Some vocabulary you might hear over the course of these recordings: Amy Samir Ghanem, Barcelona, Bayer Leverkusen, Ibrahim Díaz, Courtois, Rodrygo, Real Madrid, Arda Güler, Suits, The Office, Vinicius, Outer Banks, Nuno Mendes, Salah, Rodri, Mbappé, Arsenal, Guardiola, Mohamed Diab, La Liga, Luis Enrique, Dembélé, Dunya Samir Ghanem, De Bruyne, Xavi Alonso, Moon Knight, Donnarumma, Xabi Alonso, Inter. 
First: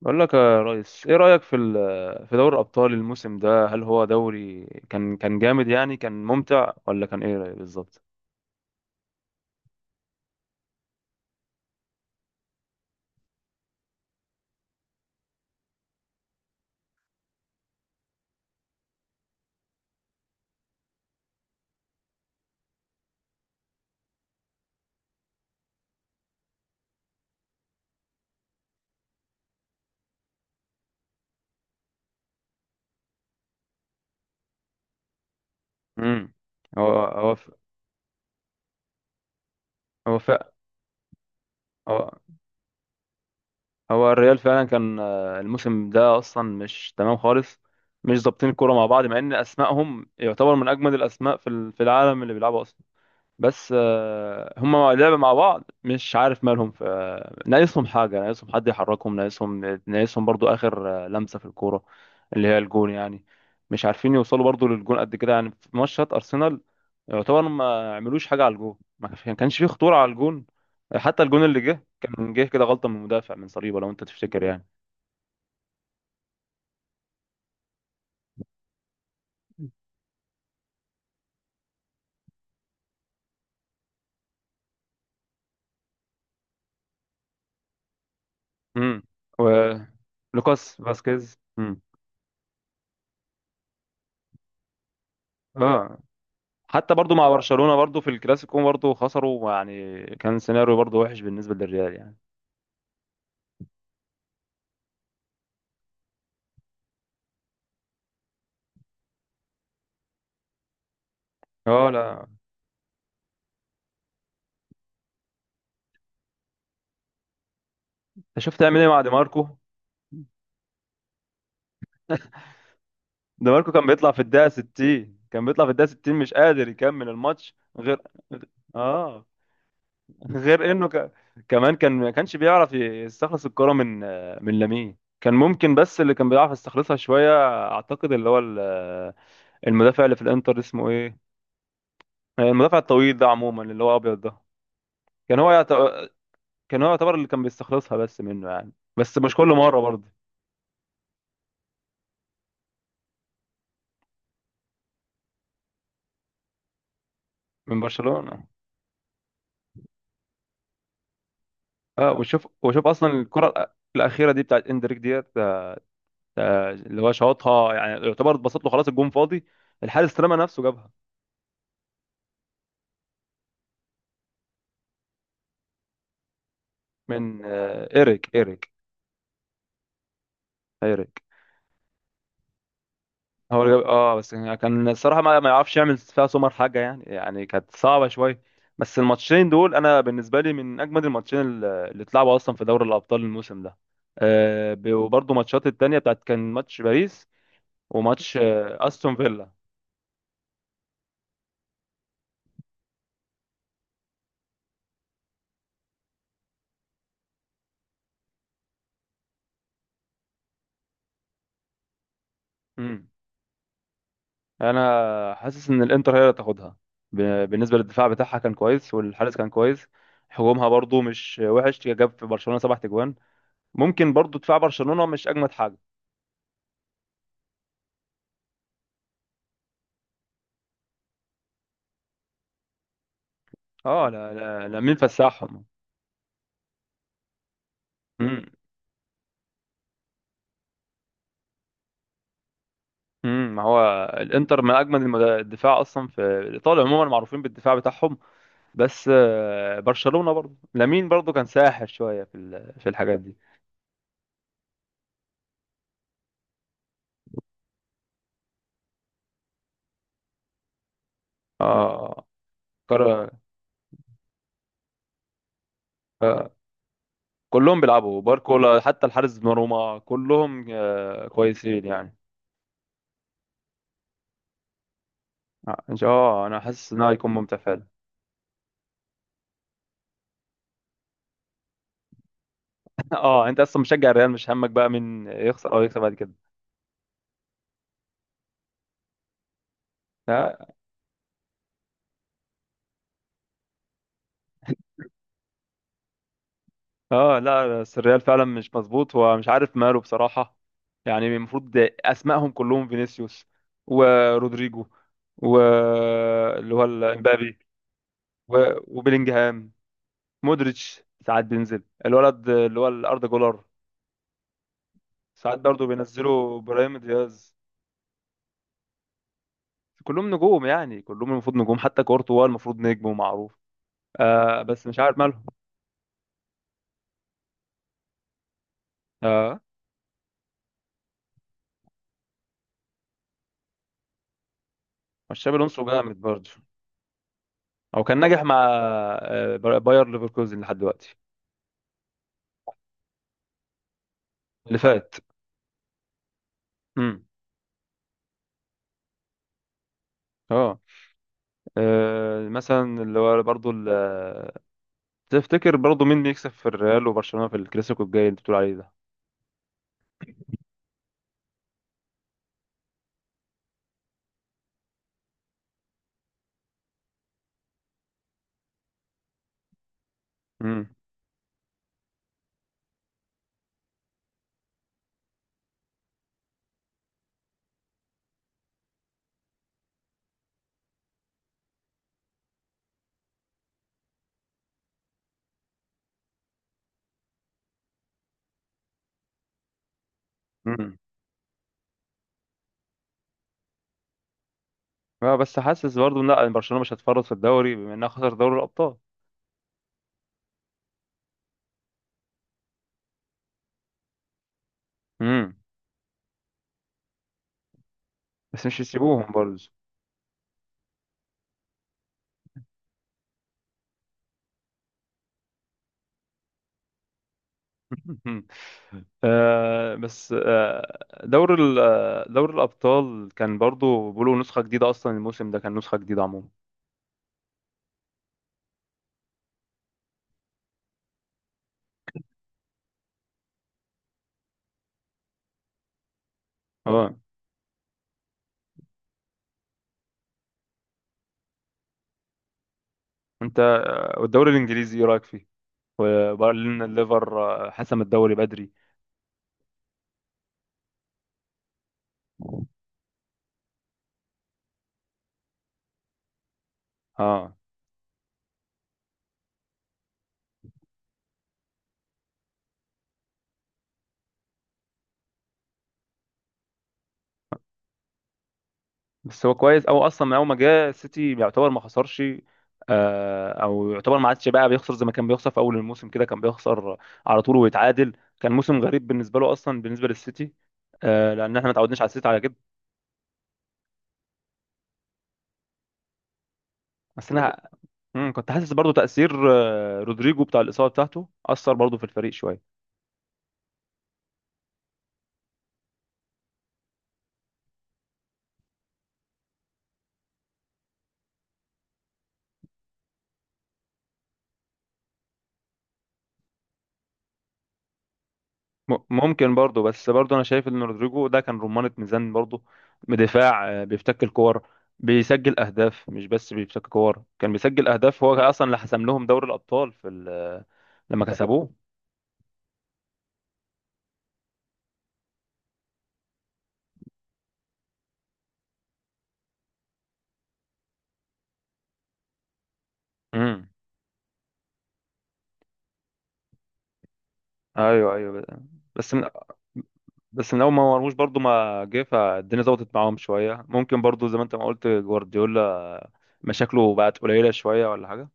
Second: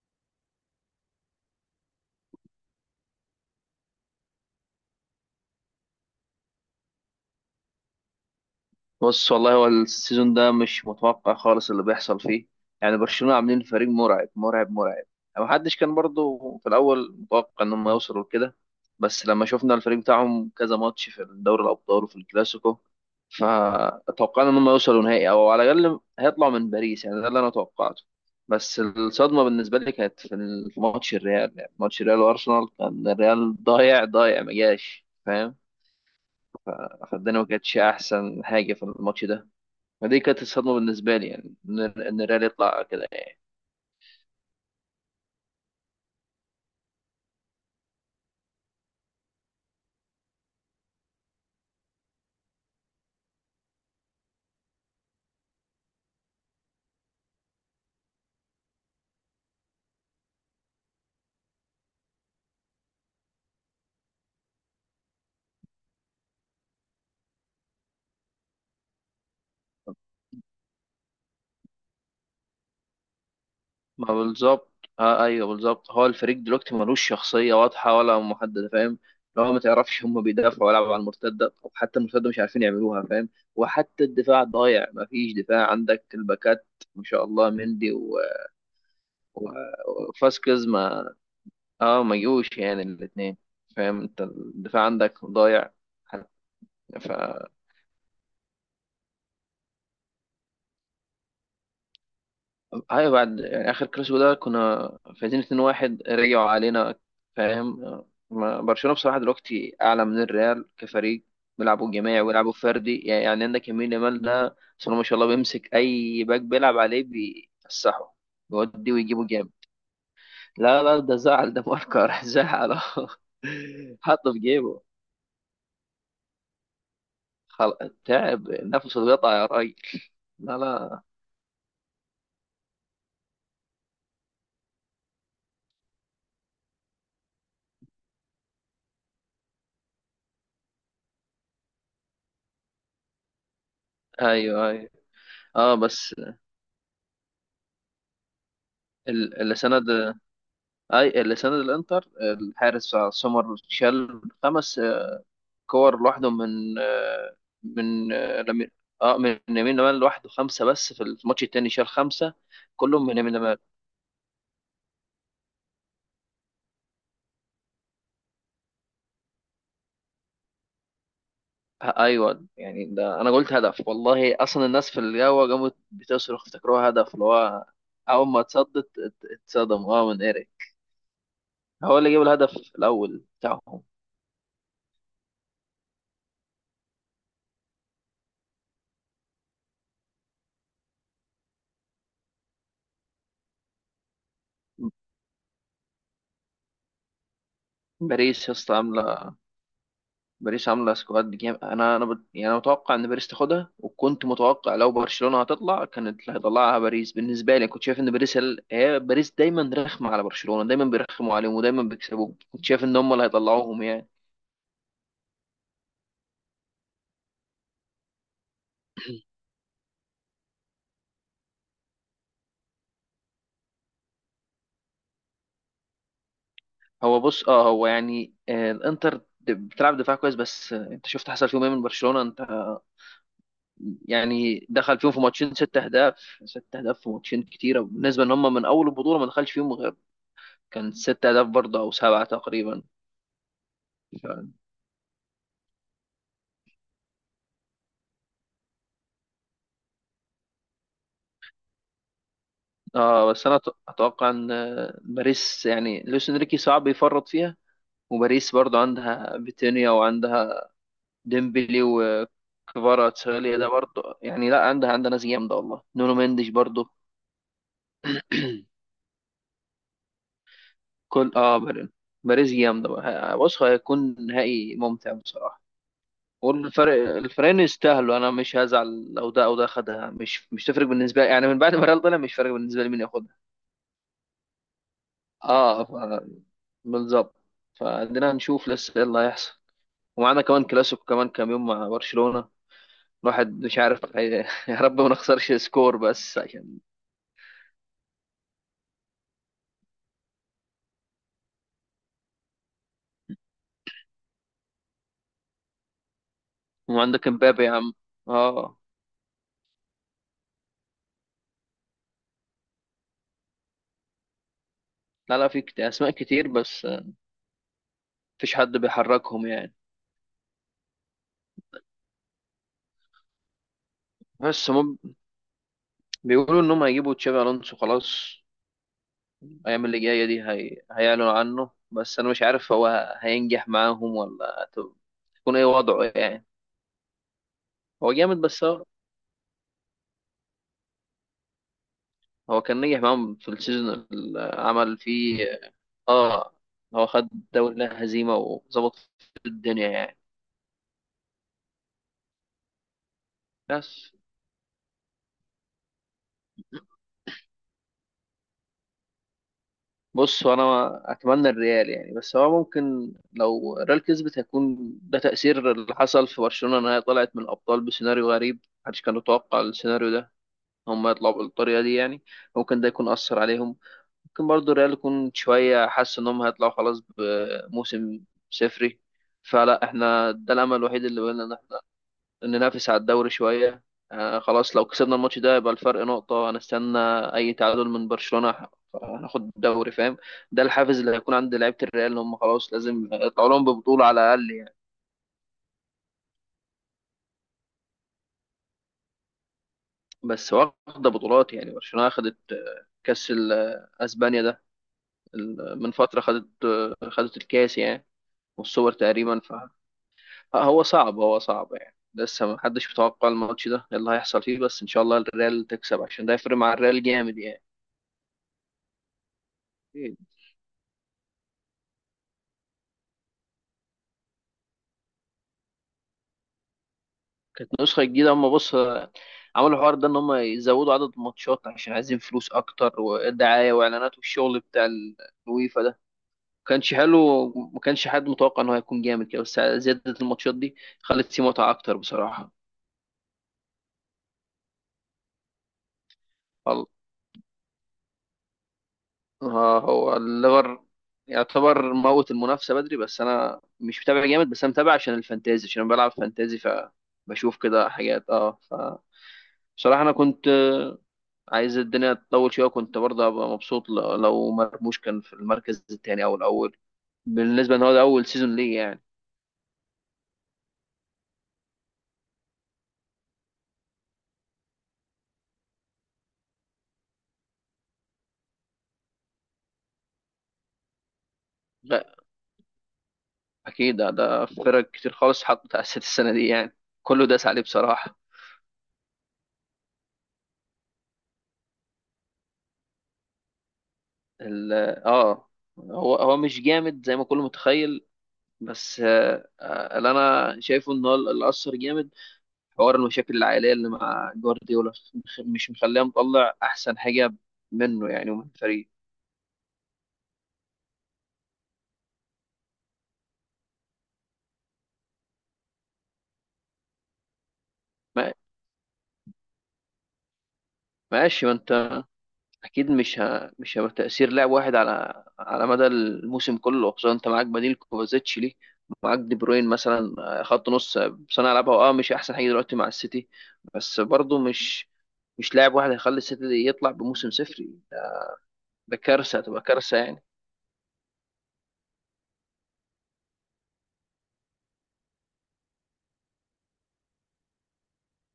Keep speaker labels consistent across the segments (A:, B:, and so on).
A: بقول لك يا ريس، ايه رأيك في دوري الابطال الموسم ده؟ هل هو دوري كان جامد، يعني كان ممتع، ولا كان ايه رأيك بالظبط؟
B: بص والله هو السيزون ده مش متوقع خالص اللي بيحصل فيه. يعني برشلونة عاملين فريق مرعب مرعب مرعب. يعني ما حدش كان برضه في الأول متوقع إنهم يوصلوا لكده. بس لما شفنا الفريق بتاعهم كذا ماتش في دوري الأبطال وفي الكلاسيكو فتوقعنا إنهم يوصلوا نهائي أو على الأقل هيطلعوا من باريس، يعني ده اللي أنا توقعته. بس الصدمة بالنسبة لي كانت في ماتش الريال، يعني ماتش الريال وأرسنال كان الريال ضايع ضايع ما جاش، فاهم؟
A: امم هو هو
B: فالدنيا ما
A: ف-
B: كانتش أحسن حاجة في الماتش ده.
A: هو
B: فدي كانت
A: ف-
B: الصدمة بالنسبة لي، يعني إن
A: هو
B: إن الريال يطلع كده يعني.
A: هو الريال فعلا كان، الموسم ده اصلا مش تمام خالص. مش ظابطين الكوره مع بعض، مع ان اسمائهم يعتبر من اجمد الاسماء في العالم اللي بيلعبوا اصلا. بس هما لعبوا مع بعض، مش عارف مالهم. ناقصهم حاجة، ناقصهم حد يحركهم، ناقصهم برضو آخر لمسة في الكورة، اللي هي الجون يعني. مش عارفين يوصلوا برضو للجون قد كده، يعني في ماتشات أرسنال يعتبر ما عملوش حاجة على الجون، ما كانش فيه خطورة على الجون. حتى الجون اللي جه كان جه كده غلطة من المدافع، من صليبة، لو أنت
B: ما
A: تفتكر يعني.
B: بالظبط. آه أيوه بالظبط، هو الفريق دلوقتي ملوش شخصية واضحة ولا محددة، فاهم؟ لو ما تعرفش هم بيدافعوا ولا على المرتدة، أو حتى المرتدة مش عارفين يعملوها، فاهم؟ وحتى الدفاع ضايع، ما فيش دفاع، عندك الباكات ما شاء الله مندي
A: امم و
B: و... وفاسكيز
A: لوكاس
B: ما
A: فاسكيز.
B: ما جوش يعني الاتنين. فاهم أنت الدفاع عندك ضايع.
A: اه، حتى
B: ف
A: برضو مع برشلونة برضو في الكلاسيكو برضو خسروا، يعني كان سيناريو برضو وحش بالنسبة للريال يعني.
B: ايوه بعد يعني اخر كلاسيكو ده كنا فايزين 2-1، رجعوا علينا، فاهم؟ برشلونة بصراحة دلوقتي اعلى من الريال كفريق،
A: اه
B: بيلعبوا جماعي
A: لا،
B: ويلعبوا فردي، يعني عندك يمين يامال ده بسم الله ما شاء الله، بيمسك اي باك بيلعب عليه بيفسحه
A: انت شفت عامل ايه
B: بيوديه
A: مع دي
B: ويجيبه
A: ماركو؟
B: جامد. لا لا ده زعل، ده ماركر زعل أهو.
A: دي ماركو كان بيطلع في
B: حطه في
A: الدقيقة
B: جيبه.
A: 60، كان بيطلع في الدقيقة 60، مش قادر يكمل الماتش.
B: خل...
A: غير
B: تعب نفسه
A: اه
B: اتقطع يا راجل. لا
A: غير
B: لا.
A: كمان كان ما كانش بيعرف يستخلص الكرة من لامين. كان ممكن، بس اللي كان بيعرف يستخلصها شوية، اعتقد اللي هو المدافع اللي في الانتر، اسمه ايه، المدافع الطويل ده، عموما اللي هو ابيض ده،
B: ايوه ايوه.
A: كان هو يعت...
B: اه بس
A: كان هو يعتبر اللي كان بيستخلصها بس منه يعني، بس مش كل
B: السنة
A: مره برضه.
B: ده اي اللي سند الانتر الحارس سومر شال خمس كور لوحده من آه،
A: من
B: من آه،
A: برشلونه،
B: لمي- اه من يمين لمال لوحده خمسه، بس في الماتش التاني شال
A: اه.
B: خمسه.
A: وشوف
B: كلهم
A: اصلا
B: من يمين
A: الكره
B: لمال.
A: الاخيره دي بتاعت اندريك ديت، اللي هو شاطها، يعني يعتبر اتبسط له، خلاص الجون فاضي، الحارس رمى نفسه جابها.
B: ايوه يعني ده انا قلت هدف، والله اصلا الناس في القهوه قامت بتصرخ افتكروها هدف، اللي
A: من
B: هو
A: ايريك
B: اول ما
A: ايريك
B: اتصدت اتصدموا، من ايريك.
A: ايريك
B: هو اللي جاب الهدف الاول
A: هو اللي جاب.
B: بتاعهم.
A: اه، بس يعني كان الصراحه ما يعرفش يعمل فيها سومر حاجه يعني، يعني كانت صعبه شويه. بس الماتشين دول انا بالنسبه لي من اجمد الماتشين اللي اتلعبوا اصلا في دوري الابطال الموسم ده. وبرضه ماتشات التانية بتاعت كان ماتش باريس، وماتش
B: باريس يا اسطى
A: استون
B: عامله،
A: فيلا.
B: باريس عامله سكواد جامد، يعني انا متوقع ان باريس تاخدها، وكنت متوقع لو برشلونه هتطلع كانت اللي هيطلعها باريس، بالنسبه لي كنت شايف ان هي باريس دايما رخمه على برشلونه، دايما بيرخموا عليهم ودايما بيكسبوهم، كنت شايف ان
A: امم
B: هم اللي هيطلعوهم يعني.
A: انا حاسس ان الانتر هي اللي تاخدها. بالنسبه للدفاع بتاعها كان كويس، والحارس كان كويس. هجومها برضو مش وحش، جاب في برشلونه سبع تجوان. ممكن برضو دفاع برشلونه مش اجمد حاجه.
B: هو بص، اه هو يعني الانتر بتلعب دفاع كويس، بس انت شفت حصل فيهم ايه من برشلونه، انت
A: اه لا
B: يعني
A: لا لا، مين
B: دخل فيهم في ماتشين
A: فسحهم.
B: ست اهداف، ست اهداف في ماتشين كتيره، بالنسبه ان
A: امم
B: هم من اول البطوله ما دخلش فيهم غير، كان ست اهداف برضه او سبعه تقريبا.
A: ما هو الانتر من اجمد الدفاع اصلا في ايطاليا، عموما معروفين بالدفاع بتاعهم. بس برشلونه برضو، لامين برضو كان ساحر شويه في الحاجات
B: اه
A: دي.
B: بس انا اتوقع ان باريس، يعني لويس انريكي صعب يفرط فيها، وباريس برضو عندها فيتينيا وعندها ديمبلي
A: اه، قرر.
B: وكفاراتسخيليا ده برضو، يعني لا عندها ناس جامده، والله نونو مندش
A: آه.
B: برضو.
A: كلهم بيلعبوا باركولا، حتى الحارس دوناروما كلهم
B: كل اه
A: كويسين يعني.
B: باريس جامده بقى. بص هيكون نهائي ممتع بصراحه.
A: ان شاء الله، انا حاسس
B: والفرق
A: ان هو هيكون ممتع
B: الفريقين
A: فعلا.
B: يستاهلوا، انا مش هزعل لو ده او ده خدها، مش تفرق بالنسبه لي، يعني من بعد ما ريال طلع مش فارق بالنسبه لي مين ياخدها.
A: اه، انت اصلا مشجع الريال، مش همك بقى من يخسر او
B: اه
A: يكسب بعد كده.
B: بالظبط. فعندنا نشوف لسه ايه اللي هيحصل، ومعانا كمان
A: لا،
B: كلاسيكو كمان كام يوم مع برشلونة. الواحد مش عارف يا رب ما نخسرش سكور بس عشان.
A: اه لا، بس الريال فعلا مش مظبوط، ومش عارف ماله بصراحة. يعني المفروض اسمائهم كلهم: فينيسيوس، ورودريجو، و اللي هو
B: وعندك
A: امبابي،
B: امبابي يا عم. اه
A: وبيلينجهام، مودريتش، ساعات بينزل الولد اللي هو الاردا جولر،
B: لا لا
A: ساعات
B: في
A: برضه
B: اسماء كتير،
A: بينزلوا
B: بس
A: ابراهيم دياز.
B: مفيش حد بيحركهم يعني.
A: كلهم نجوم يعني، كلهم المفروض نجوم، حتى كورتوا المفروض نجم ومعروف.
B: بس
A: بس مش
B: هم
A: عارف مالهم.
B: بيقولوا انهم هيجيبوا تشابي الونسو خلاص،
A: اه،
B: الايام اللي جايه دي هيعلنوا عنه، بس انا مش عارف هو هينجح معاهم ولا
A: مش شابي
B: هيكون ايه
A: الونسو
B: وضعه
A: جامد
B: يعني.
A: برضه؟ هو
B: هو
A: كان
B: جامد
A: ناجح مع
B: بس هو
A: باير ليفركوزن لحد دلوقتي،
B: هو كان نجح معاهم في السيزون اللي
A: اللي
B: عمل
A: فات.
B: فيه. اه، هو
A: امم
B: خد دوري هزيمة وظبط الدنيا يعني.
A: اه مثلا اللي هو برضه
B: بس
A: تفتكر برضه مين بيكسب في الريال وبرشلونة في الكلاسيكو الجاي اللي انت بتقول عليه ده؟
B: بص، هو انا اتمنى الريال يعني، بس هو ممكن لو الريال كسبت هيكون ده تأثير اللي حصل في برشلونة، ان هي طلعت من الابطال بسيناريو غريب، محدش كان يتوقع السيناريو ده،
A: امم
B: هم يطلعوا بالطريقة دي يعني. ممكن ده يكون أثر عليهم. ممكن برضو الريال يكون شوية حس انهم هيطلعوا خلاص بموسم صفري. فلا احنا ده الامل الوحيد اللي بقولنا ننافس على الدوري شوية. خلاص لو كسبنا الماتش ده يبقى الفرق نقطة، هنستنى أي تعادل من برشلونة هناخد الدوري، فاهم؟ ده
A: امم
B: الحافز اللي هيكون عند لعيبة الريال، إن هم خلاص لازم يطلعوا لهم ببطولة على الأقل يعني.
A: اه بس حاسس برضه، إن لا، برشلونة مش هتفرط في الدوري، بما انها خسر دوري الابطال.
B: بس واخدة بطولات، يعني برشلونة أخدت كأس أسبانيا ده،
A: امم
B: من فترة خدت خدت الكاس يعني،
A: بس مش
B: والسوبر
A: يسيبوهم
B: تقريبا.
A: برضه.
B: فهو صعب، هو صعب يعني، لسه محدش متوقع الماتش ده إيه اللي هيحصل فيه، بس إن شاء الله الريال تكسب عشان ده يفرق مع الريال جامد يعني.
A: بس دور ال آه، دور الأبطال كان برضو بيقولوا نسخة جديدة، أصلا الموسم ده كان نسخة جديدة عموما.
B: كانت نسخة جديدة، هم بص عملوا الحوار ده ان هم يزودوا عدد الماتشات عشان عايزين فلوس اكتر ودعاية واعلانات، والشغل بتاع الويفا ده ما كانش
A: اه،
B: حلو. ما كانش حد متوقع ان هو هيكون جامد كده، بس زيادة الماتشات دي خلت فيه متعة اكتر بصراحة.
A: أنت، والدوري الإنجليزي إيه رأيك فيه؟ وبرلين
B: الله،
A: الليفر، حسم الدوري بدري.
B: هو الليفر يعتبر موت المنافسة بدري، بس انا مش متابع جامد، بس انا متابع عشان الفانتازي، عشان انا بلعب فانتازي
A: اه،
B: فبشوف كده حاجات، اه ف بصراحة انا كنت عايز الدنيا تطول شويه، كنت برضه هبقى مبسوط لو مرموش كان في المركز الثاني او الاول، بالنسبه ان هو ده اول سيزون ليه يعني.
A: بس هو كويس، أو أصلا من أول ما جه السيتي يعتبر ما خسرش، أو يعتبر ما عادش بقى بيخسر زي ما كان بيخسر في أول الموسم كده، كان بيخسر على طول ويتعادل. كان موسم غريب بالنسبة له أصلا، بالنسبة للسيتي. لأن احنا ما تعودناش
B: لا
A: على السيتي على كده.
B: اكيد ده فرق كتير خالص حطت على الست السنه دي يعني، كله
A: بس
B: داس عليه
A: أنا
B: بصراحه.
A: كنت حاسس برضو تأثير رودريجو، بتاع الإصابة بتاعته، أثر برضو في الفريق شوية.
B: ال- اه هو مش جامد زي ما كله متخيل، بس اللي انا شايفه ان هو اللي اثر جامد، حوار المشاكل العائليه اللي مع جوارديولا مش مخليه مطلع احسن حاجه منه يعني ومن الفريق.
A: ممكن برضو، بس برضو أنا شايف إن رودريجو ده كان رمانة ميزان برضو، بدفاع، بيفتك الكور، بيسجل أهداف، مش بس بيفتك كور، كان بيسجل أهداف.
B: ما-
A: هو أصلا اللي حسم لهم دوري الأبطال في ال- آه، لما
B: ماشي، ما
A: كسبوه.
B: انت اكيد مش مش هيبقى تاثير لاعب واحد على مدى الموسم كله، خصوصا انت معاك بديل كوفازيتش ليه، معاك دي بروين مثلا، خط نص، صانع لعبها، اه مش احسن حاجه دلوقتي مع السيتي.
A: مم.
B: بس برضه مش لاعب واحد هيخلي السيتي دي يطلع بموسم صفري،
A: أيوه أيوه.
B: ده
A: بس من
B: كارثه، هتبقى كارثه يعني.
A: بس من اول ما مرموش برضو ما جه، فالدنيا ظبطت معاهم شويه. ممكن برضو زي ما انت ما قلت، جوارديولا مشاكله بقت قليله شويه ولا حاجه.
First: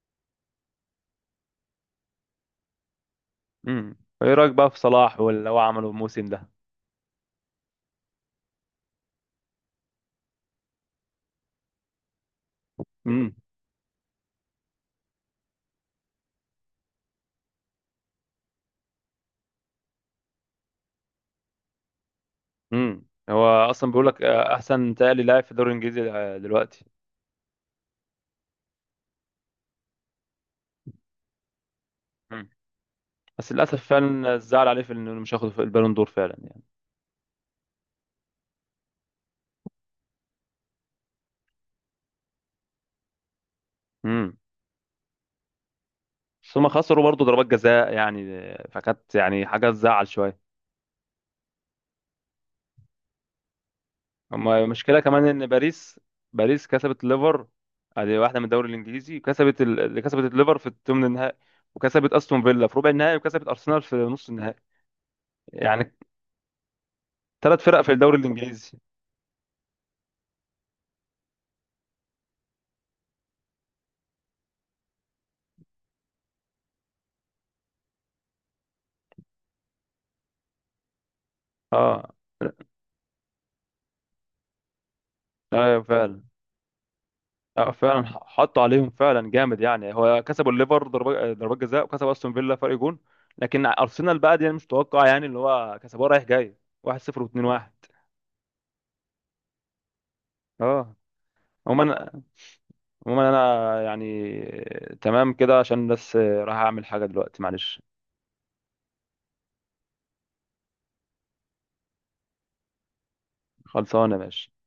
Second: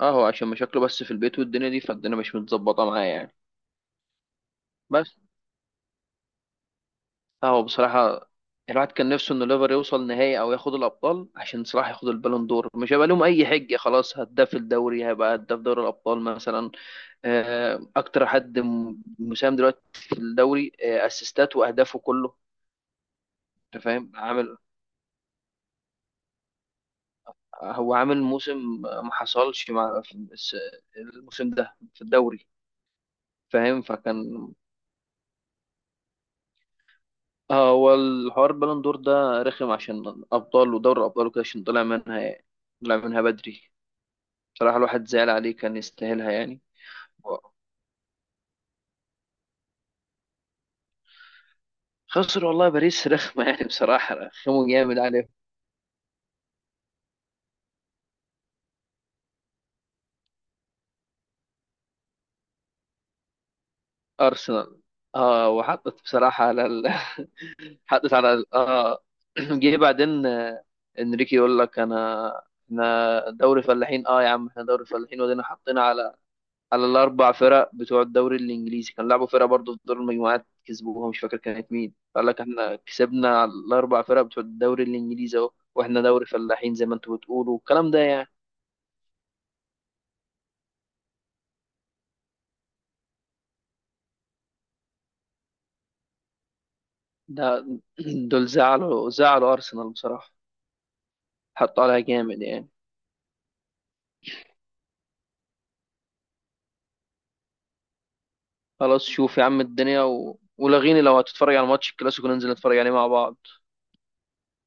B: اه هو عشان مشاكله بس في البيت والدنيا دي، فالدنيا مش متظبطه معاه يعني.
A: امم ايه رايك بقى في
B: بس
A: صلاح واللي هو عمله الموسم ده؟
B: لا هو بصراحة الواحد كان نفسه إن ليفر يوصل نهائي أو ياخد الأبطال، عشان صراحة ياخد البالون دور مش هيبقى لهم
A: امم
B: أي حجة، خلاص هداف الدوري هيبقى هداف دوري الأبطال مثلا، أكتر حد مساهم دلوقتي في الدوري، أسيستات وأهدافه كله.
A: هو
B: أنت
A: اصلا بيقول
B: فاهم
A: لك
B: عامل،
A: احسن تالي لاعب في الدوري الانجليزي دلوقتي.
B: هو عامل موسم ما حصلش مع في الموسم ده في الدوري،
A: امم بس
B: فاهم؟
A: للاسف فعلا،
B: فكان
A: الزعل عليه في انه مش هياخد في البالون دور فعلا يعني.
B: هو الحوار البالون دور ده رخم، عشان أبطال ودوري الأبطال وكده، عشان طلع منها طلع منها بدري.
A: امم
B: بصراحة الواحد زعل عليه كان يستاهلها
A: بس
B: يعني.
A: هما خسروا برضه ضربات جزاء يعني، فكانت يعني حاجه تزعل شويه.
B: خسر والله باريس رخمة، يعني بصراحة
A: اما
B: رخموا جامد
A: المشكله كمان
B: عليه.
A: ان باريس كسبت الليفر، ادي واحده من الدوري الانجليزي، كسبت اللي كسبت الليفر في الثمن النهائي، وكسبت استون فيلا في ربع النهائي، وكسبت ارسنال في نص النهائي،
B: أرسنال اه،
A: يعني
B: وحطت بصراحة على
A: ثلاث فرق في
B: حطت
A: الدوري
B: على ال...
A: الانجليزي.
B: اه جه بعدين انريكي يقول لك انا احنا دوري فلاحين، اه يا عم احنا دوري فلاحين، ودينا حطينا على الاربع فرق بتوع الدوري الانجليزي، كان لعبوا فرقة برضه في دور المجموعات كسبوها مش فاكر كانت مين،
A: اه
B: قال لك احنا كسبنا على الاربع فرق بتوع الدوري الانجليزي اهو،
A: ايوه
B: واحنا
A: فعلا،
B: دوري فلاحين زي ما انتوا بتقولوا
A: اه
B: والكلام ده
A: فعلا
B: يعني.
A: حطوا عليهم فعلا جامد يعني. هو كسبوا الليفر ضربات جزاء، وكسب استون فيلا فرق جون. لكن ارسنال بقى دي أنا مش متوقع، يعني اللي هو كسبوها رايح جاي، 1-0
B: ده
A: و2-1.
B: دول زعلوا أرسنال بصراحة،
A: اه،
B: حطوا عليها
A: عموما
B: جامد يعني.
A: عموما انا يعني تمام كده، عشان بس راح اعمل حاجه دلوقتي، معلش.
B: خلاص شوف يا عم الدنيا ولغيني لو هتتفرج على ماتش الكلاسيكو ننزل نتفرج عليه مع بعض.
A: خلصانه يا باشا.